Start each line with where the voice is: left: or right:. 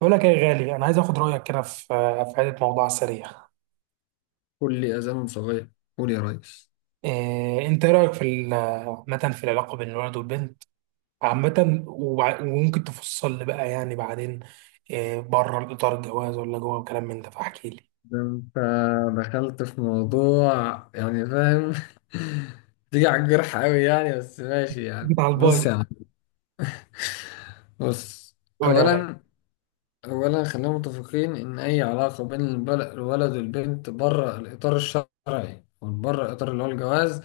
right: بقول لك إيه يا غالي، انا عايز اخد رايك كده في حته موضوع سريع.
left: كل أذان صغير قول يا ريس.
right: انت إيه رايك في عامه في العلاقه بين الولد والبنت عامه، وممكن تفصل لي بقى يعني بعدين إيه، بره الاطار الجواز ولا جوه، وكلام من ده فاحكي لي.
left: ده أنت دخلت في موضوع يعني، فاهم؟ تيجي على الجرح أوي يعني، بس ماشي
right: جيت
left: يعني.
right: على الباي.
left: بص يا عم، بص.
right: قول يا غالي.
left: أولا خلينا متفقين إن أي علاقة بين الولد والبنت بره الإطار الشرعي، بره الإطار اللي هو الجواز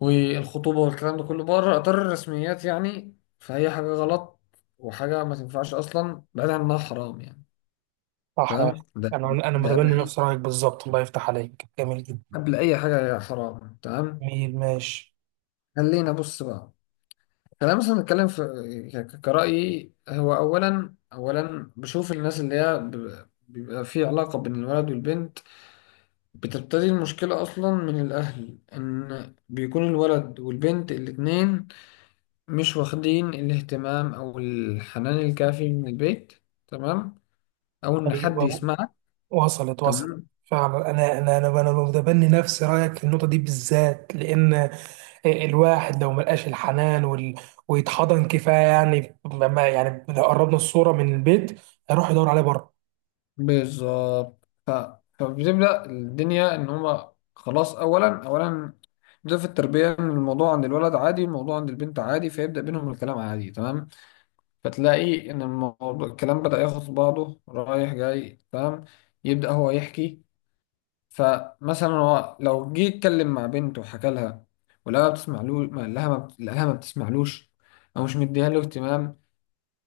left: والخطوبة والكلام ده كله، بره إطار الرسميات يعني، فهي حاجة غلط وحاجة ما تنفعش أصلا، بعيد عن إنها حرام يعني.
right: صح يا
left: تمام،
right: أخي.
left: ده
right: انا
left: قبل
right: متبني نفس رايك بالظبط، الله يفتح عليك، جميل جدا.
left: اي حاجه يا حرام. تمام،
right: جميل ماشي.
left: خلينا بص بقى، خلينا مثلا نتكلم في كرأيي هو. اولا اولا بشوف الناس اللي هي بيبقى في علاقه بين الولد والبنت، بتبتدي المشكله اصلا من الاهل، ان بيكون الولد والبنت الاتنين مش واخدين الاهتمام او الحنان الكافي من البيت، تمام، او ان حد
right: ايوه،
left: يسمعك.
right: وصلت وصلت.
left: تمام،
right: فعلا انا متبني نفس رايك في النقطه دي بالذات، لان الواحد لو ملقاش الحنان ويتحضن كفايه، يعني ما يعني لو قربنا الصوره من البيت هيروح يدور عليه بره.
left: بالظبط. فبتبدأ الدنيا إن هما خلاص. أولا ده في التربية، إن الموضوع عند الولد عادي، الموضوع عند البنت عادي، فيبدأ بينهم الكلام عادي، تمام. فتلاقي إن الموضوع الكلام بدأ ياخد بعضه رايح جاي، تمام. يبدأ هو يحكي، فمثلا هو لو جه يتكلم مع بنت وحكى لها ولقاها بتسمع له، ما لها ما بتسمعلوش، أو مش مديها له اهتمام،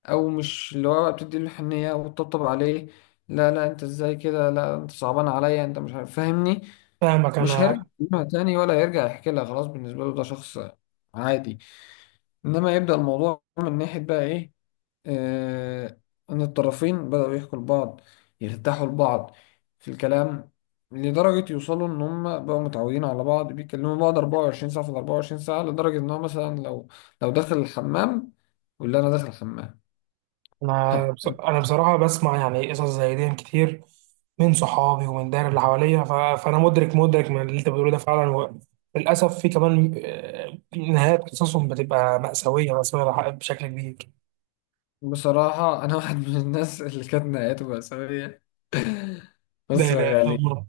left: او مش اللي هو بتدي له حنيه وتطبطب عليه، لا لا انت ازاي كده، لا انت صعبان عليا، انت مش عارف، فاهمني؟
right: فاهمك
left: مش هيرجع
right: انا.
left: يكلمها تاني ولا هيرجع يحكي لها، خلاص بالنسبه له ده شخص عادي. انما يبدا الموضوع من ناحيه بقى ايه، آه، ان الطرفين بداوا يحكوا لبعض، يرتاحوا لبعض في الكلام، لدرجة يوصلوا إن هما بقوا متعودين على بعض، بيكلموا بعض 24 ساعة في ال 24 ساعة، لدرجة إن هو مثلا لو داخل الحمام يقول لي أنا داخل الحمام.
right: انا بصراحه بسمع يعني قصص زي دي كتير من صحابي ومن الدايره اللي حواليا، فانا مدرك من اللي انت بتقوله ده فعلا، للاسف في كمان نهايات قصصهم بتبقى مأساويه مأساويه بشكل كبير.
left: بصراحة أنا واحد من الناس اللي كانت نهايته مأساوية.
right: لا
left: بص يا
right: لا لا،
left: غالي،
right: الله.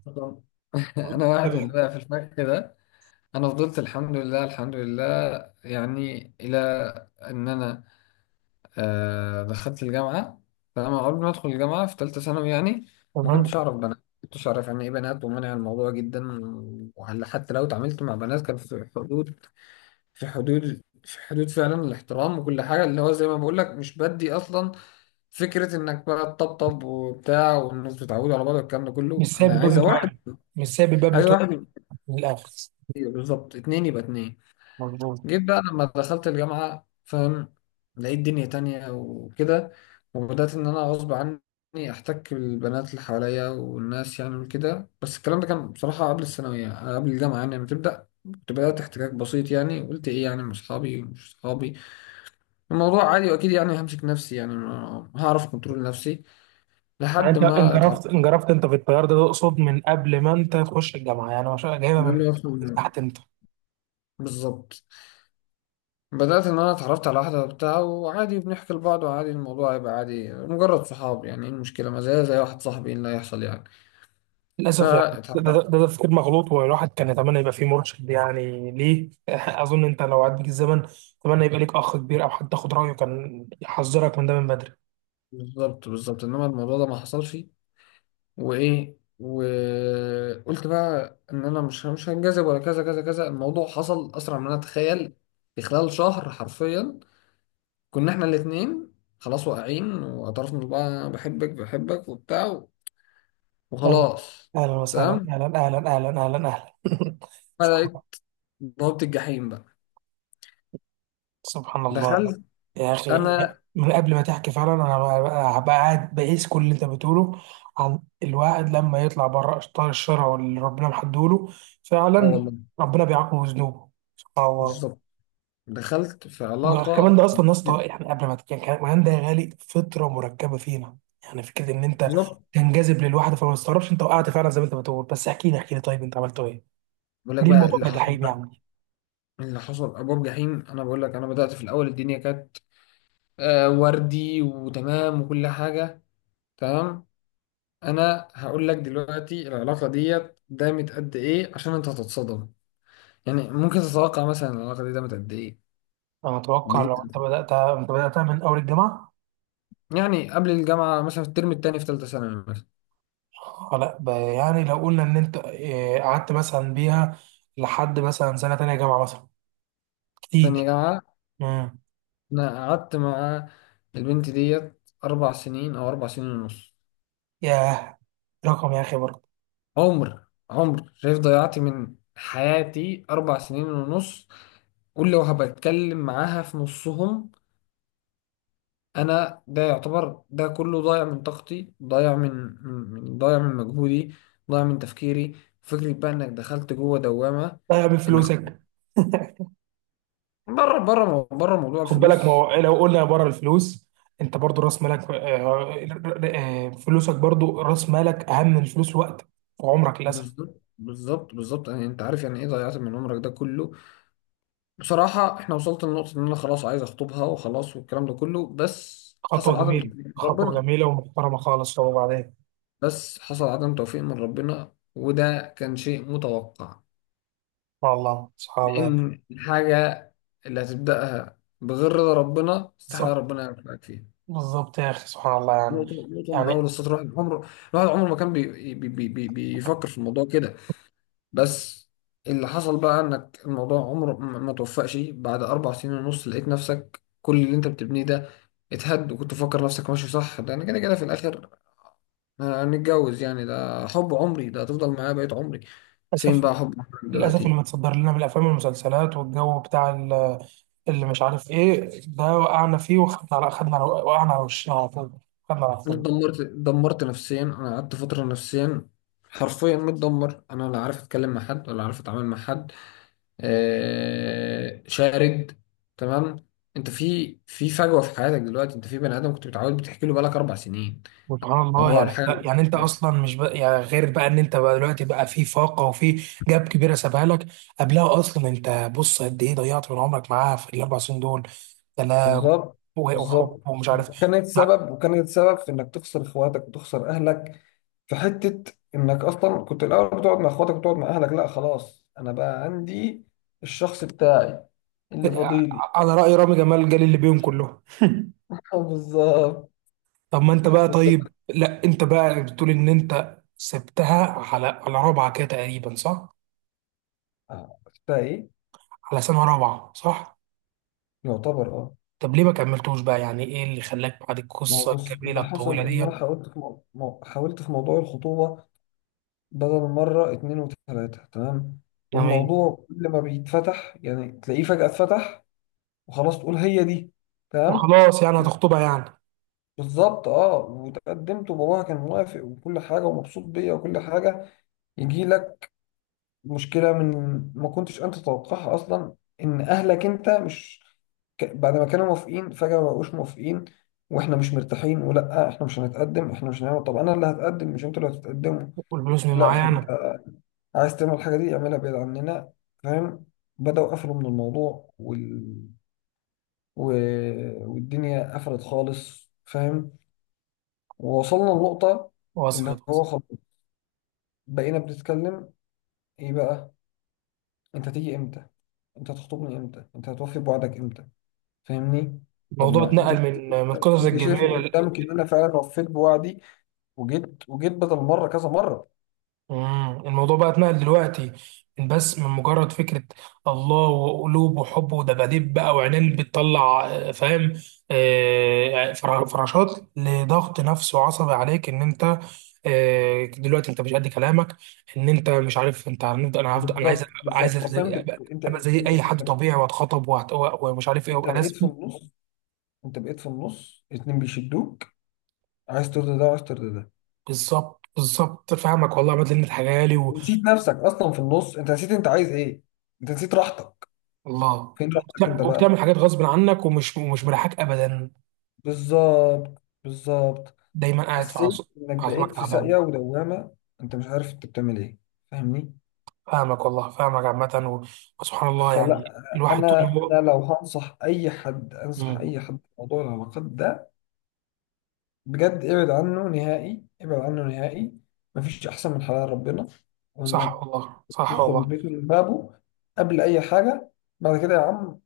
left: أنا واحد من اللي بقى في الفخ ده. أنا فضلت الحمد لله يعني إلى إن أنا آه دخلت الجامعة. فأنا قبل ما أدخل الجامعة في تالتة ثانوي يعني ما
right: تمام.
left: كنتش أعرف بنات، ما كنتش أعرف يعني إيه بنات، ومنع الموضوع جدا. وهل حتى لو اتعاملت مع بنات كان في حدود، في حدود فعلا الاحترام وكل حاجة، اللي هو زي ما بقول لك مش بدي أصلا فكرة انك بقى تطبطب وبتاع والناس بتتعود على بعض والكلام ده
right: مش
left: كله.
right: سايب
left: انا
right: الباب
left: عايزة واحد،
right: متوقف، مش سايب الباب متوقف.
left: يبقى
right: من الاخر.
left: كتير، بالظبط، اتنين يبقى اتنين.
right: مظبوط.
left: جيت بقى لما دخلت الجامعة، فاهم، لقيت دنيا تانية وكده، وبدأت ان انا غصب عني احتك بالبنات اللي حواليا والناس يعني وكده. بس الكلام ده كان بصراحة قبل الثانوية، قبل الجامعة يعني لما تبدأ كنت بدأت احتكاك بسيط يعني. قلت ايه يعني، مش صحابي، الموضوع عادي، واكيد يعني همسك نفسي يعني، هعرف كنترول نفسي
right: يعني
left: لحد
right: انت
left: ما اتعرفت.
right: انجرفت انت في التيار ده، تقصد من قبل ما انت تخش الجامعه؟ يعني مش جايبها
left: مال
right: من
left: يفهم
right: من
left: منه.
right: تحت انت؟
left: بالظبط. بدأت إن أنا اتعرفت على واحدة وبتاع، وعادي بنحكي لبعض، وعادي الموضوع يبقى عادي مجرد صحاب يعني. إيه المشكلة؟ ما زي واحد صاحبي، إيه اللي هيحصل يعني؟
right: للاسف يعني ده, ده,
left: فتعرفت.
right: ده, ده تفكير مغلوط، والواحد كان يتمنى يبقى فيه مرشد يعني ليه اظن انت لو عاد بيك الزمن، اتمنى يبقى ليك اخ كبير او حد تاخد رايه كان يحذرك من ده من بدري.
left: بالظبط، بالظبط. إنما الموضوع ده ما حصلش، وإيه، وقلت بقى إن أنا مش هنجذب ولا كذا كذا كذا. الموضوع حصل أسرع من أنا أتخيل. في خلال شهر حرفيا كنا إحنا الاتنين خلاص واقعين، واعترفنا لبعض أنا بحبك، بحبك وبتاع،
right: اهلا،
left: وخلاص.
right: اهلا وسهلا،
left: تمام،
right: اهلا اهلا اهلا اهلا اهلا صح.
left: بدأت بوابة الجحيم بقى،
right: سبحان الله
left: دخلت
right: يا اخي.
left: أنا.
right: من قبل ما تحكي فعلا، انا هبقى قاعد بقيس كل اللي انت بتقوله عن الواحد لما يطلع بره اشطار الشرع اللي ربنا محدوله،
left: أه
right: فعلا
left: والله،
right: ربنا بيعاقبه بذنوبه. سبحان الله.
left: بالظبط، دخلت في
right: وكمان
left: علاقة.
right: ده اصلا يا اسطى، يعني قبل ما تتكلم كمان ده يا غالي فطره مركبه فينا. يعني فكره ان انت
left: بالظبط،
right: تنجذب للواحده، فما تستغربش انت وقعت فعلا زي ما انت بتقول. بس احكي لي احكي لي، طيب انت عملت ايه؟
left: بقول لك
right: ليه
left: بقى
right: الموضوع
left: اللي
right: ده
left: حصل
right: جحيم
left: بقى،
right: يعني؟
left: اللي حصل أبواب جحيم. أنا بقول لك أنا بدأت في الأول الدنيا كانت آه وردي وتمام وكل حاجة. تمام، أنا هقول لك دلوقتي العلاقة ديت دامت قد إيه عشان أنت هتتصدم، يعني ممكن تتوقع مثلا العلاقة دي دامت قد إيه؟
right: انا اتوقع لو انت
left: بال-
right: بدات، انت بداتها من اول الجامعه.
left: يعني قبل الجامعة مثلا في الترم التاني في تالتة ثانوي مثلا.
right: لا، يعني لو قلنا ان انت قعدت مثلا بيها لحد مثلا سنه تانية جامعه مثلا.
left: تانية
right: كتير.
left: جامعة.
right: امم.
left: انا قعدت مع البنت ديت اربع سنين، او اربع سنين ونص.
right: ياه، رقم يا اخي برضه.
left: عمر، شايف ضيعت من حياتي اربع سنين ونص، ولو هبتكلم معاها في نصهم، انا ده يعتبر ده كله ضايع من طاقتي، ضايع من من ضايع من مجهودي، ضايع من تفكيري. فكرة بقى انك دخلت جوه دوامة،
right: لا
left: انك
right: بفلوسك.
left: بره موضوع
right: خد
left: الفلوس.
right: بالك، ما هو لو قلنا بره الفلوس انت برضه راس مالك، فلوسك برضه راس مالك، اهم من الفلوس وقتك وعمرك، للاسف.
left: بالظبط، بالظبط يعني انت عارف يعني ايه ضيعت من عمرك ده كله. بصراحة احنا وصلت لنقطة ان انا خلاص عايز اخطبها وخلاص والكلام ده كله، بس
right: خطوه
left: حصل عدم
right: جميله،
left: توفيق من
right: خطوه
left: ربنا.
right: جميله ومحترمه خالص. طب وبعدين؟
left: وده كان شيء متوقع،
right: سبحان الله سبحان الله.
left: لان الحاجة اللي هتبدأها بغير رضا ربنا استحالة
right: بالظبط
left: ربنا يوفقك فيها.
right: بالظبط يا اخي، سبحان الله يعني.
left: نقطة من أول
right: يعني
left: السطر الواحد عمره، ما كان بي بي بي بي بيفكر في الموضوع كده. بس اللي حصل بقى انك الموضوع عمره ما توفقش. بعد اربع سنين ونص لقيت نفسك كل اللي انت بتبنيه ده اتهد، وكنت مفكر نفسك ماشي صح ده انا كده كده في الاخر هنتجوز يعني، ده حب عمري، ده هتفضل معايا بقيت عمري. فين
right: للاسف،
left: بقى حب عمرك
right: للأسف اللي
left: دلوقتي؟
right: متصدر لنا من الأفلام والمسلسلات والجو بتاع اللي مش عارف إيه ده وقعنا فيه، وخدنا على خدنا على وقعنا على وشنا على طول، خدنا على طول.
left: اتدمرت، اتدمرت نفسيا. انا قعدت فترة نفسيا حرفيا متدمر، انا لا عارف اتكلم مع حد ولا عارف اتعامل مع حد، آه، شارد. تمام، انت في فجوه في حياتك دلوقتي، انت في بني ادم كنت متعود بتحكي له بقالك اربع سنين،
right: سبحان الله
left: وهو
right: يعني،
left: الحاجه.
right: انت يعني انت اصلا مش بقى يعني غير بقى ان انت بقى دلوقتي بقى في فاقه وفي جاب كبيره سابها لك. قبلها اصلا، انت بص قد ايه ضيعت من عمرك معاها في الاربع سنين دول؟ سلام.
left: بالظبط،
right: وحب
left: بالظبط.
right: ومش عارف،
left: وكانت سبب، في انك تخسر اخواتك وتخسر اهلك، في حته انك اصلا كنت الاول بتقعد مع اخواتك وتقعد مع اهلك، لا خلاص انا بقى عندي الشخص بتاعي اللي فاضيلي.
right: على رأي رامي جمال، جال اللي بيهم كلهم
left: بالظبط.
right: طب ما انت بقى طيب،
left: وأنت-
right: لا انت بقى بتقول ان انت سبتها على رابعه كده تقريبا، صح؟
left: آه، بتاع ايه،
right: على سنه رابعه صح؟
left: يعتبر اه.
right: طب ليه ما كملتوش بقى يعني؟ ايه اللي خلاك بعد
left: ما
right: القصه
left: هو بص
right: الجميله
left: اللي
right: الطويله
left: حصل ان انا
right: دي؟
left: حاولت في حاولت في موضوع الخطوبه بدل مره، اتنين وتلاته، تمام.
right: جميل.
left: والموضوع كل ما بيتفتح يعني تلاقيه فجاه اتفتح وخلاص تقول هي دي، تمام.
right: وخلاص يعني هتخطبها يعني.
left: بالظبط اه، وتقدمت وباباها كان موافق وكل حاجه ومبسوط بيا وكل حاجه. يجي لك مشكلة من ما كنتش أنت تتوقعها أصلا، إن أهلك أنت مش بعد ما كانوا موافقين فجأة ما بقوش موافقين، وإحنا مش مرتاحين، ولا إحنا مش هنتقدم، إحنا مش هنعمل، طب أنا اللي هتقدم مش أنتوا اللي هتتقدموا،
right: والفلوس من
left: لا
right: معايا
left: إحنا.
right: انا.
left: عايز تعمل الحاجة دي اعملها بعيد عننا، فاهم؟ بدأوا قفلوا من الموضوع و... والدنيا قفلت خالص، فاهم. ووصلنا لنقطة
right: وصلت
left: اللي هو
right: وصلت.
left: خلاص بقينا بنتكلم إيه بقى، انت هتيجي امتى؟ انت هتخطبني امتى؟ انت هتوفي بوعدك امتى؟ فاهمني؟ طب
right: الموضوع
left: ما انت
right: اتنقل
left: شايف،
right: من قصص
left: انت شايف
right: الجميله.
left: قدامك ان انا فعلا وفيت بوعدي، وجيت بدل مره كذا مره.
right: مم. الموضوع بقى اتنقل دلوقتي من بس من مجرد فكرة الله وقلوب وحب ودباديب بقى وعينين بتطلع، فاهم؟ فراشات، لضغط نفسي وعصبي عليك ان انت، دلوقتي انت مش قد كلامك، ان انت مش عارف انت هنفضل، انا هفضل انا عايز
left: بالظبط، بالظبط،
right: عايز
left: حرفيا. بت...
right: ابقى،
left: انت
right: أبقى زي
left: انت انت
right: اي حد
left: انت
right: طبيعي واتخطب ومش عارف ايه،
left: انت
right: وابقى
left: بقيت في
right: رسمي.
left: النص، اتنين بيشدوك، عايز ترضي ده وعايز ترضي ده،
right: بالظبط بالظبط، فاهمك والله يا مدلن الحاجه لي.
left: نسيت نفسك اصلا. في النص انت نسيت انت عايز ايه، انت نسيت راحتك.
right: والله،
left: فين راحتك انت بقى؟
right: وبتعمل حاجات غصب عنك ومش مريحاك ابدا.
left: بالظبط، بالظبط.
right: دايما قاعد في
left: حسيت انك
right: اعصابك
left: بقيت في ساقية
right: تعبان.
left: ودوامة، انت مش عارف انت بتعمل ايه، فاهمني؟
right: فاهمك والله، فاهمك عامة وسبحان الله
left: فلا،
right: يعني، الواحد طول ما
left: انا
right: هو.
left: لو هنصح اي حد، انصح
right: مم.
left: اي حد في موضوع العلاقات ده، بجد ابعد عنه نهائي، مفيش احسن من حلال ربنا،
right: صح
left: وانك
right: والله صح
left: تدخل
right: والله.
left: البيت من بابه قبل اي حاجة. بعد كده يا عم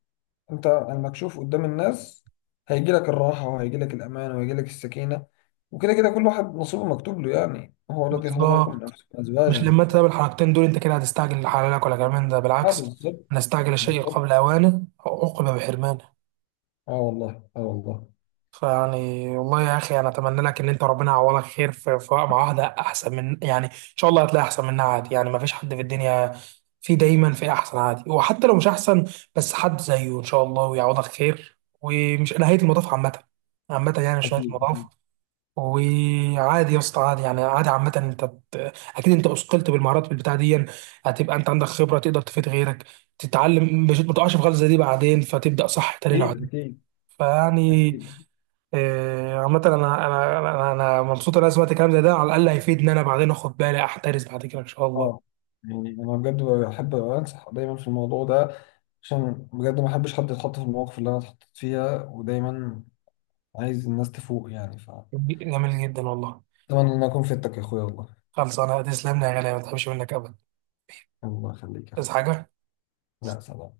left: انت المكشوف قدام الناس، هيجي لك الراحة، وهيجي لك الامان، وهيجي لك السكينة، وكده كده كل واحد نصيبه مكتوب له يعني، هو الذي خلق لكم من
right: بالظبط.
left: انفسكم
right: مش
left: ازواجا.
right: لما انت تعمل الحركتين دول انت كده هتستعجل لحلالك، ولا كمان ده
left: اه
right: بالعكس؟
left: بالظبط،
right: نستعجل الشيء
left: بالظبط.
right: قبل اوانه عقب بحرمانه.
left: اه والله، اه والله.
right: فيعني والله يا اخي، انا اتمنى لك ان انت ربنا يعوضك خير في مع واحده احسن، من يعني ان شاء الله هتلاقي احسن منها عادي، يعني ما فيش حد في الدنيا. في دايما في احسن عادي، وحتى لو مش احسن بس حد زيه ان شاء الله، ويعوضك خير، ومش نهايه المطاف عامه، عامه يعني مش نهايه
left: اكيد
right: المطاف.
left: اكيد
right: وعادي يا اسطى، عادي يعني عادي عامه، انت اكيد انت اثقلت بالمهارات بالبتاع دي، هتبقى انت عندك خبره تقدر تفيد غيرك، تتعلم مش ما تقعش في غلطه زي دي بعدين، فتبدا صح تاني لو عدت.
left: اكيد، اكيد
right: فيعني،
left: أكيد.
right: عامة انا، انا مبسوط ان انا سمعت كلام زي ده، على الاقل هيفيدني انا بعدين اخد بالي احترس بعد كده ان شاء الله.
left: اه، يعني انا بجد بحب انصح دايما في الموضوع ده، عشان بجد ما احبش حد يتحط في المواقف اللي انا اتحطيت فيها، ودايما عايز الناس تفوق يعني. ف
right: جميل جدا والله.
left: اتمنى ان أنا اكون فدتك يا اخويا والله.
right: خلص انا تسلم لي يا غالي، ما تحبش منك ابدا.
left: الله يخليك يا
right: بس
left: اخويا.
right: حاجة.
left: لا سلام.